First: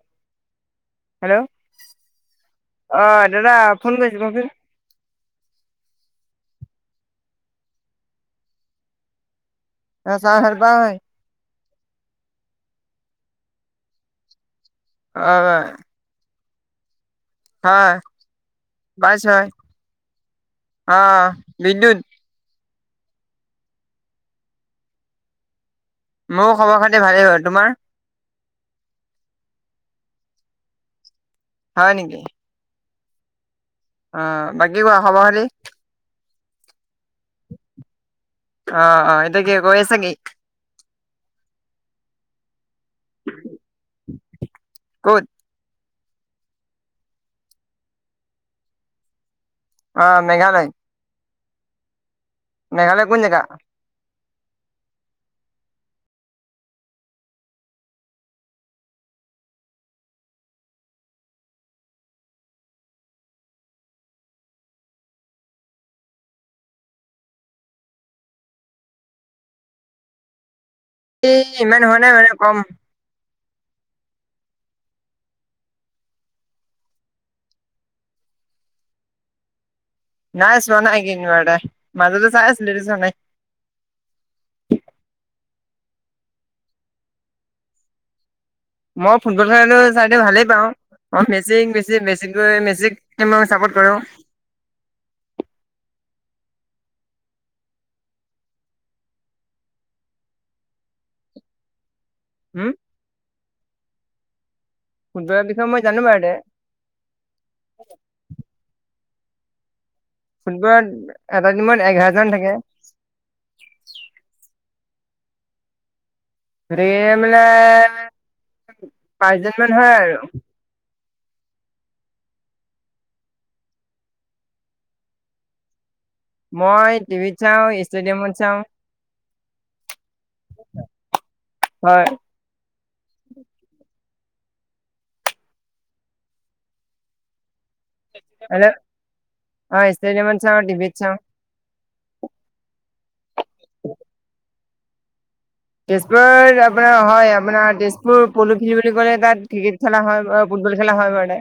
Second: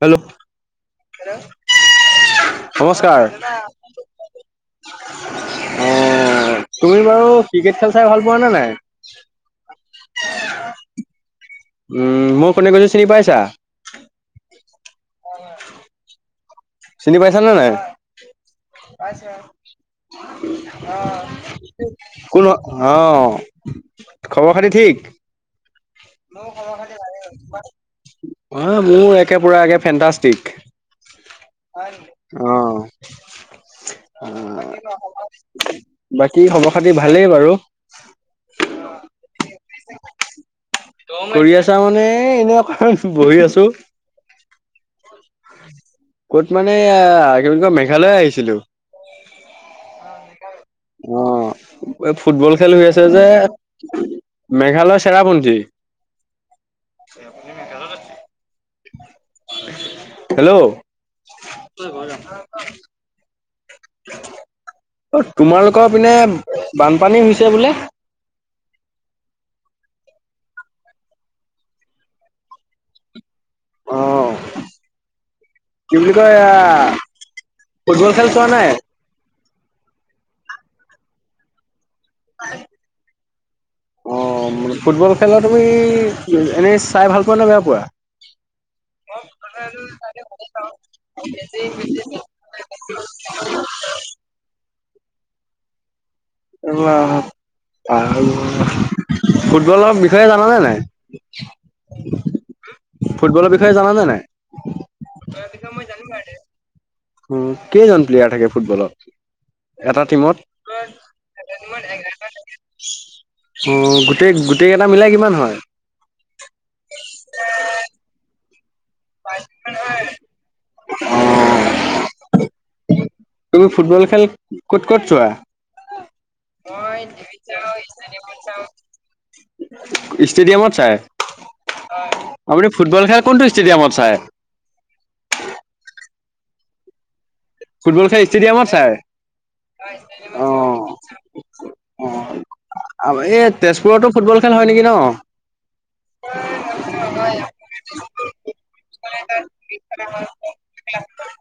Hello hello অ নমস্কাৰ দাদা ফোন কৰিছিলো অ তুমি বাৰু ক্ৰিকেট খেল চাই ভাল পোৱা নে নাই। মই চাই ভাল পাওঁৱে উম মই কোনে কৈছো চিনি পাইছা। [unintelligible] চিনি পাইছা নে নাই। হয় পাইছ পাইছো হয় অ অহ বিদ্যুৎ কোন অ খবৰ খাতি ঠিক। মোৰ খবৰ খাতি ভালেই হয় তোমাৰ। অ মোৰ একে পুৰা একে ফেনটাষ্টিক হয় হয়‌ নেকি নেকি অ বাকী কোৱা খবৰ খাতি [unintelligible] বাকী খবৰ খাতি ভালেই বাৰু। অ অ এতিয়া কি কৰি আছা কি কৰি আছা মানে এনেকুৱা বহি আছো। কত। ক'ত মানে আ কি বুলি কয় মেঘালয় আহিছিলো। অ মেঘালয়। অ এই ফুটবল খেল হৈ আছে মেঘালয় কোন যে। জেগা মেঘালয় চেৰাপুঞ্জী। চেৰাপুঞ্জীত মেঘালয় হেল্ল অ তোমালোকৰ পিনে বানপানী হৈছে বোলে। এই ইমান হোৱা নাই মানে কম। অ [inaudible] কি বুলি কয় আহ ফুটবল খেল চোৱা নাই। নাই চোৱা নাই একেদিনতে মাজেতে চাই আছিলো এতিয়া চোৱা নাই। অ ম ফুটবল খেলা তুমি এনেই চাই ভাল পোৱা নে বেয়া পোৱা। [unintelligible] মই ফুটবল খেল এনেও চাইদে ভালেই পাওঁ মই মেচি মেচি মেচি মেচি টিমক চাপৰ্ট কৰো। [unintelligible] ফুটবলৰ বিষয়ে জানানে নাই। [unintelligible] হম? ফুটবলৰ বিষয়ে জানানে নাই? ফুটবলৰ বিষয়ে মই জানো বাৰু তে। উম, কেইজন প্লেয়াৰ থাকে ফুটবলত, এটা টিমত? ফুটবলত, এটা টিমত এঘাৰজন থাকে। উম, গোটেই-গোটেইকেইটা মিলাই কিমান হয়? গোটেইকেইটা মিলাই, পাঁচজনমান হয় আৰু। অ'। তুমি ফুটবল খেল ক'ত ক'ত চোৱা? মই টিভিত চাওঁ, ষ্টেডিয়ামত চাওঁ ষ্টেডিয়ামত চাই? হয় আপুনি ফুটবল খেল কোনটো ষ্টেডিয়ামত চাই? ফুটবল খেল ষ্টেডিয়ামত হেল্ল' চাই, হয় ষ্টেডিয়ামত চাওঁ অ'। টিভিত চাওঁ অ', এই তেজপুৰতো ফুটবল খেল হয় নেকি ন? তেজপুৰত আপোনাৰ হয়, আপোনাৰ তেজপুৰ প'ল' ফিল্ড বুলি ক'লে তাত ক্ৰিকেট খেলা হয়, ফুটবল খেলা হয় বাৰু তে।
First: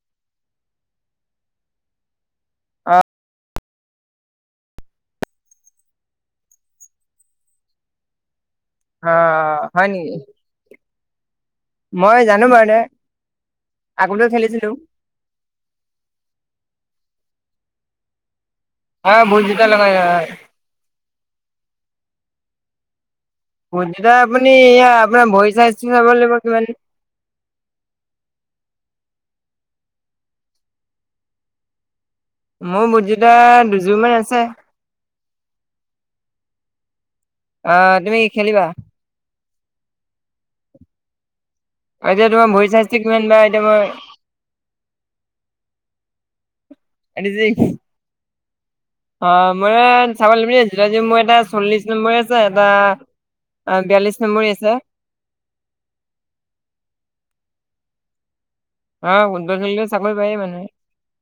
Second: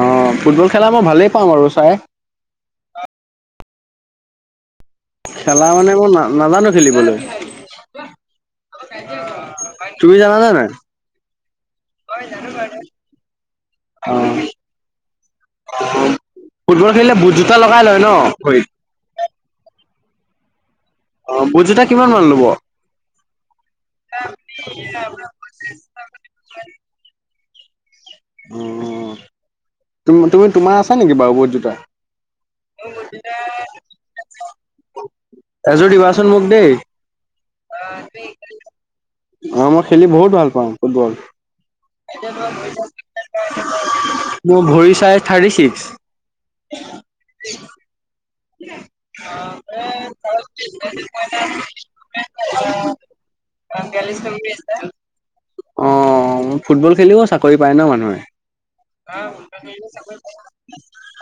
অ', ফুটবল খেলা মই ভালেই পাওঁ বাৰু চাই। খেলা মানে মই, না-নাজানো খেলিবলৈ। অ হয় নেকি তুমি জানানে নাই? মই জানো বাৰু তে, আগতেও অ'। খেলিছিলো ফুটবল খেলিলে বুট জোতা লগাই লয় ন ভৰিত? অ', বুটজোতা লগাই লয়। অ', বুটজোতা কিমান মান ল'ব? বুটজোতা আপুনি, আপোনাৰ ভৰি চাইজটো চাব লাগিব কিমান। অ', তুমি-তোমাৰ আছা নেকি বাৰু বুটজোতা? মোৰ বুটজোতা দুযোৰ মান আছে। এযোৰ দিবাচোন মোক দেই। অ', তুমি কি খেলিবা? অ', মই খেলি বহুত ভাল পাওঁ ফুটবল। এতিয়া তোমাৰ ভৰি চাইজটো কিমান বা এতিয়া মই মোৰ ভৰি চাইজ থাৰ্টি ছিক্স। [unintelligible] [inaudible] অ', মই মানে চাব লাগিব দেই, জোতাযোৰ মোৰ এটা চল্লিশ নম্বৰ আছে, এটা অ', বিয়ালিছ নম্বৰী আছে। অ', ফুটবল খেলিও চাকৰি পায় ন মানুহে? অ ফুটবল খেলিলে চাকৰি পায়েই মানুহে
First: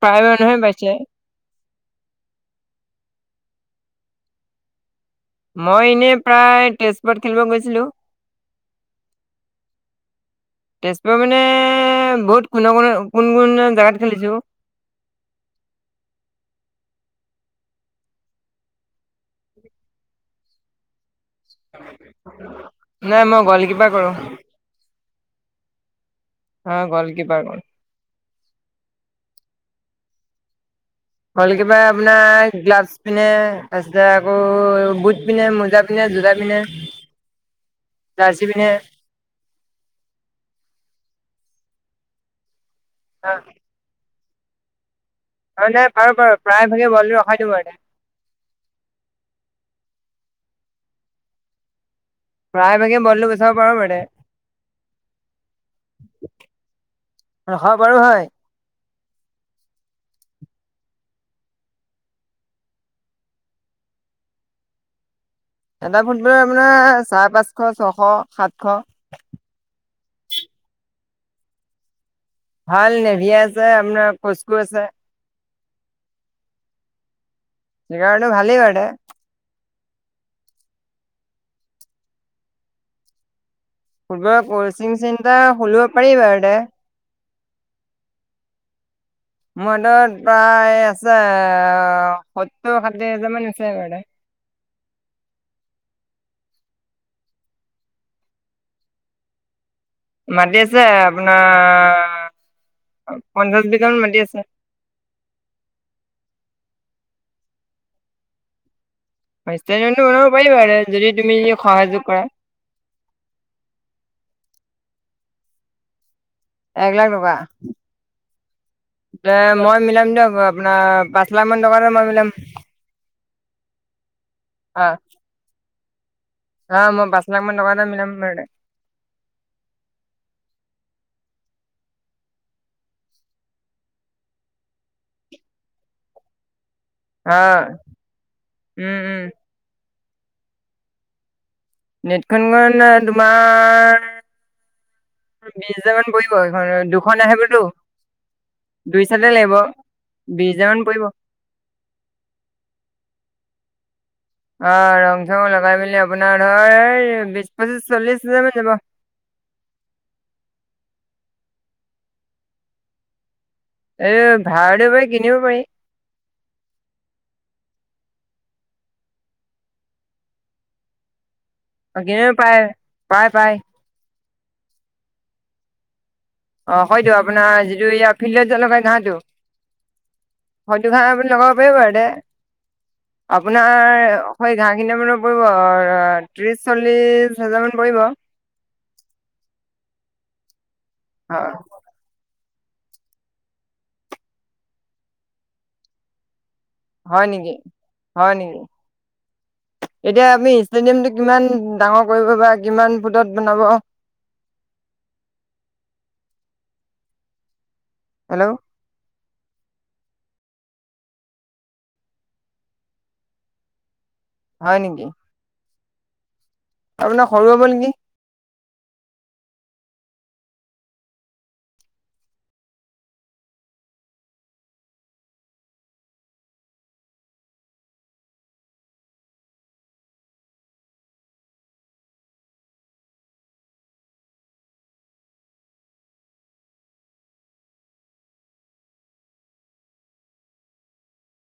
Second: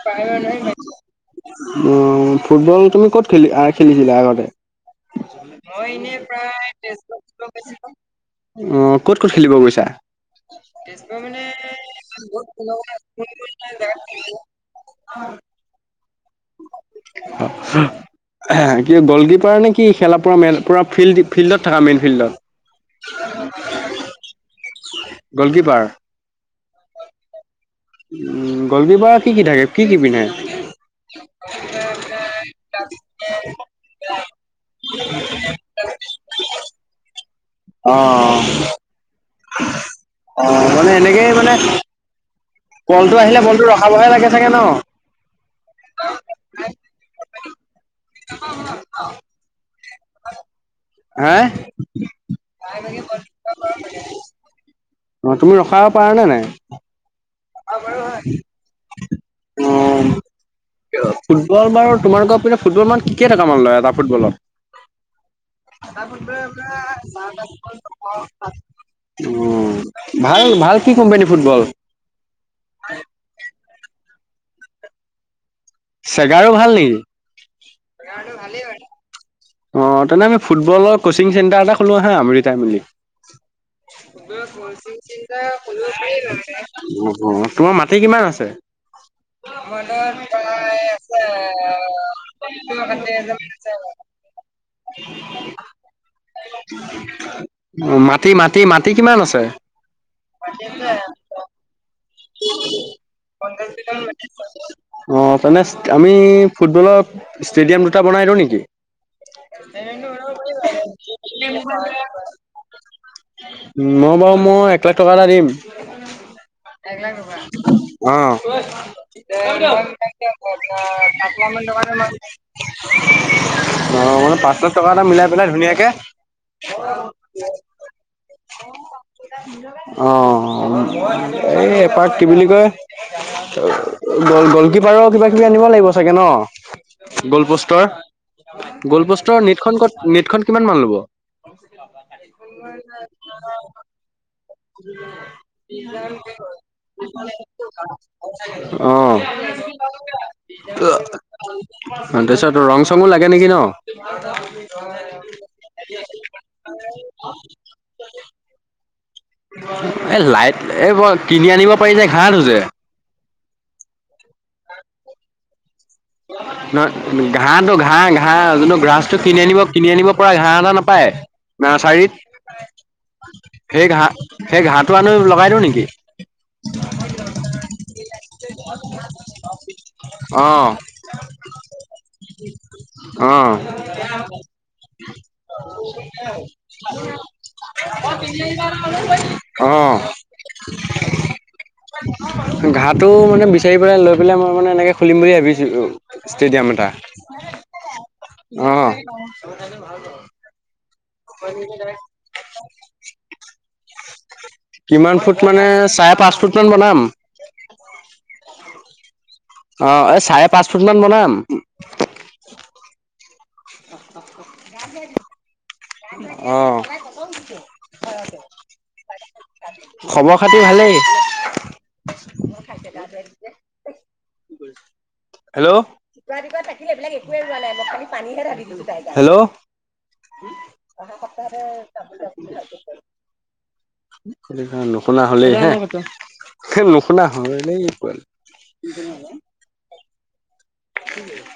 প্ৰায় মানুহে পাইছে অ', ফুটবল তুমি ক'ত খেলি-আ খেলিছিলা আগতে? মই এনেই প্ৰায় তেজপুৰত খেলিব গৈছিলোঁ। অ', ক'ত ক'ত খেলিব গৈছা? তেজপুৰতে মানে বহুত কোণ-কোণ, কোন কোন জেগাত খেলিছোঁ। [inaudible] কি গ'ল কিপাৰ নে কি খেলা পুৰা মেল-পুৰা ফিল্ড ফিল্ডত থকা মেইন ফিল্ডত? নাই, মই গ'ল কিপাৰ কৰোঁ। গ'লকিপাৰ? হা, গ'ল কিপাৰ মই। গল্কীপাৰত কি কি থাকে কি কি পিন্ধে? গল্কীপাৰ আপোনাৰ গ্লাচ পিন্ধে তাৰপিছতে আকৌ বুট পিন্ধে, মোজা পিন্ধে, জোতা পিন্ধে। জাৰ্চি পিন্ধে অঁহ অঁ মানে এনেকেই মানে বলটো আহিলে বলটো ৰখা বহে লাগে চাগে ন? হয় নাই বাৰু বাৰু প্ৰায় ভাগে বলটো ৰখাই দিব এনে [inaudible] হে? প্ৰায় ভাগে বলটো গোচাব পাৰ মানে অ তুমি ৰখাব পাৰা নে নাই? হয় অঁ বাৰু পাৰো হয়। [inaudible] ফুটবল বাৰু তোমালোকৰ পিনে ফুটবল মান কি কেই টকামান লয় এটা ফুটবলত? এটা ফুটবলৰ আপোনাৰ চাৰে পাঁচশ, ছশ, সাতশ। উম, ভাল ভাল কি কোম্পানী ফুটবল? ভাল নেভিয়া আছে আপোনাৰ কচকো আছে। চেগাৰো ভাল নেকি? চেগাৰোটো ভালেই বাৰু দে। অ তেনে আমি ফুটবলৰ কোচিং চেণ্টাৰ এটা খোলো আহা আমি দুইটাই মিলি। ফুটবলৰ কচিং চেণ্টাৰ খুলিব পাৰি বাৰু দে। উম হুম, তোমাৰ মাটি কিমান আছে? মোৰ হাতত প্ৰায় আছে সত্তৰ ষাঠি হাজাৰ মান আছে বাৰু দে [unintelligible] মাটি, মাটি, মাটি কিমান আছে? মাটি আছে আপোনাৰ, পঞ্চাশ বিঘামান মাটি আছে। অ' তেনে আমি ফুটবলৰ ষ্টেডিয়াম দুটা বনাই দিওঁ নেকি? ষ্টেডিয়ামটো ষ্টোডিয়ামটো বনাব পাৰি বাৰু দে যদি তুমি পাৰি বাৰু সহযোগ কৰা [unintelligible] উম, মই বাৰু মই এক লাখ টকা এটা দিম। এক লাখ টকা অঁ। তে মই মিলাম দিয়ক আপোনাৰ পাঁচ লাখ মান টকা এটা মই মিলাম অঁ, মানে পাঁচ লাখ টকা এটা মিলাই পেলাই ধুনীয়াকে। অঁ মই পাঁচ লাখ টকা এটা মিলাম বাৰু দে। অঁ, এই এপাক কি বুলি কয়। গল গল্কীপাৰৰ কিবা কিবি আনিব লাগিব চাগে ন? অ গল পোষ্টৰ, উম গল উম পোষ্টৰ নেটখন ক'ত নেটখন কিমান মান ল'ব? নেটখন মানে তোমাৰ বিশ হাজাৰ মান পৰিব সেইখন, দুখন আহিবোতো, দুই অ'। চাইদে লাগিব। বিশ হাজাৰ মান পৰিব। অ' তাৰপিছত ৰং চঙো লাগে নেকি ন? অঁ ৰং চং লগাই মেলি আপোনাৰ ধৰ বিশ পঁচিশ চল্লিশ হাজাৰ মান যাব। এ লাইট এইবোৰ কিনি আনিব পাৰি নে ভাড়াত আছে? এই ভাড়াটো পাৰি কিনিব পাৰি? [inaudible] নহয় ঘাঁহটো ঘাঁহ ঘাঁহ যোনটো গ্ৰাছটো কিনি আনিব কিনি আনিব পৰা ঘাঁহ এটা নাপায়? অ' নাৰ্চাৰীত কিনি আনিব পায়, পায় পায়। সেই ঘাঁহ, সেই ঘাঁহটো আনি লগাই দিওঁ নেকি? অঁ, হয়টো আপোনাৰ যিটো এৰিয়া ফিল্ডত জলবায়ু নাইটো। অ', হয়তো না আপুনি লগাব পাৰিব তাতে? অ', আপোনাৰ [unintelligible] ঘাঁহখিনিলে মনত পৰিব ত্ৰিশ, চল্লিশ হেজাৰ মান পৰিব। অঁ। অ'। ঘাঁহটো মানে বিচাৰি পেলাই, লৈ পেলাই মই মানে এনেকে খুলিম বুলি ভাবি ছিলো ষ্টেডিয়াম এটা। হয় নেকি? হয় নেকি? অ', এতিয়া আপুনি ষ্টেডিয়ামটো কিমান ডাঙৰ কৰিব বা কিমান ফুটত বনাব? কিমান ফুট মানে চাৰে পাঁচ ফুট মান বনাম। হেল্ল! অঁ, এই চাৰে পাঁচ ফুট মান বনাম। হয় নেকি? অঁ। আপোনাৰ সৰু হ'ব নেকি? খবৰ-খাতি ভালেই। হেল্ল! হেল্ল! অহা সপ্তাহতে যাম বুলি ভাবি আছোঁ মই। ঐ কলিজা নুশুনা হ'লি যে। সেই নুশুনা হ'লেই পোৱালি।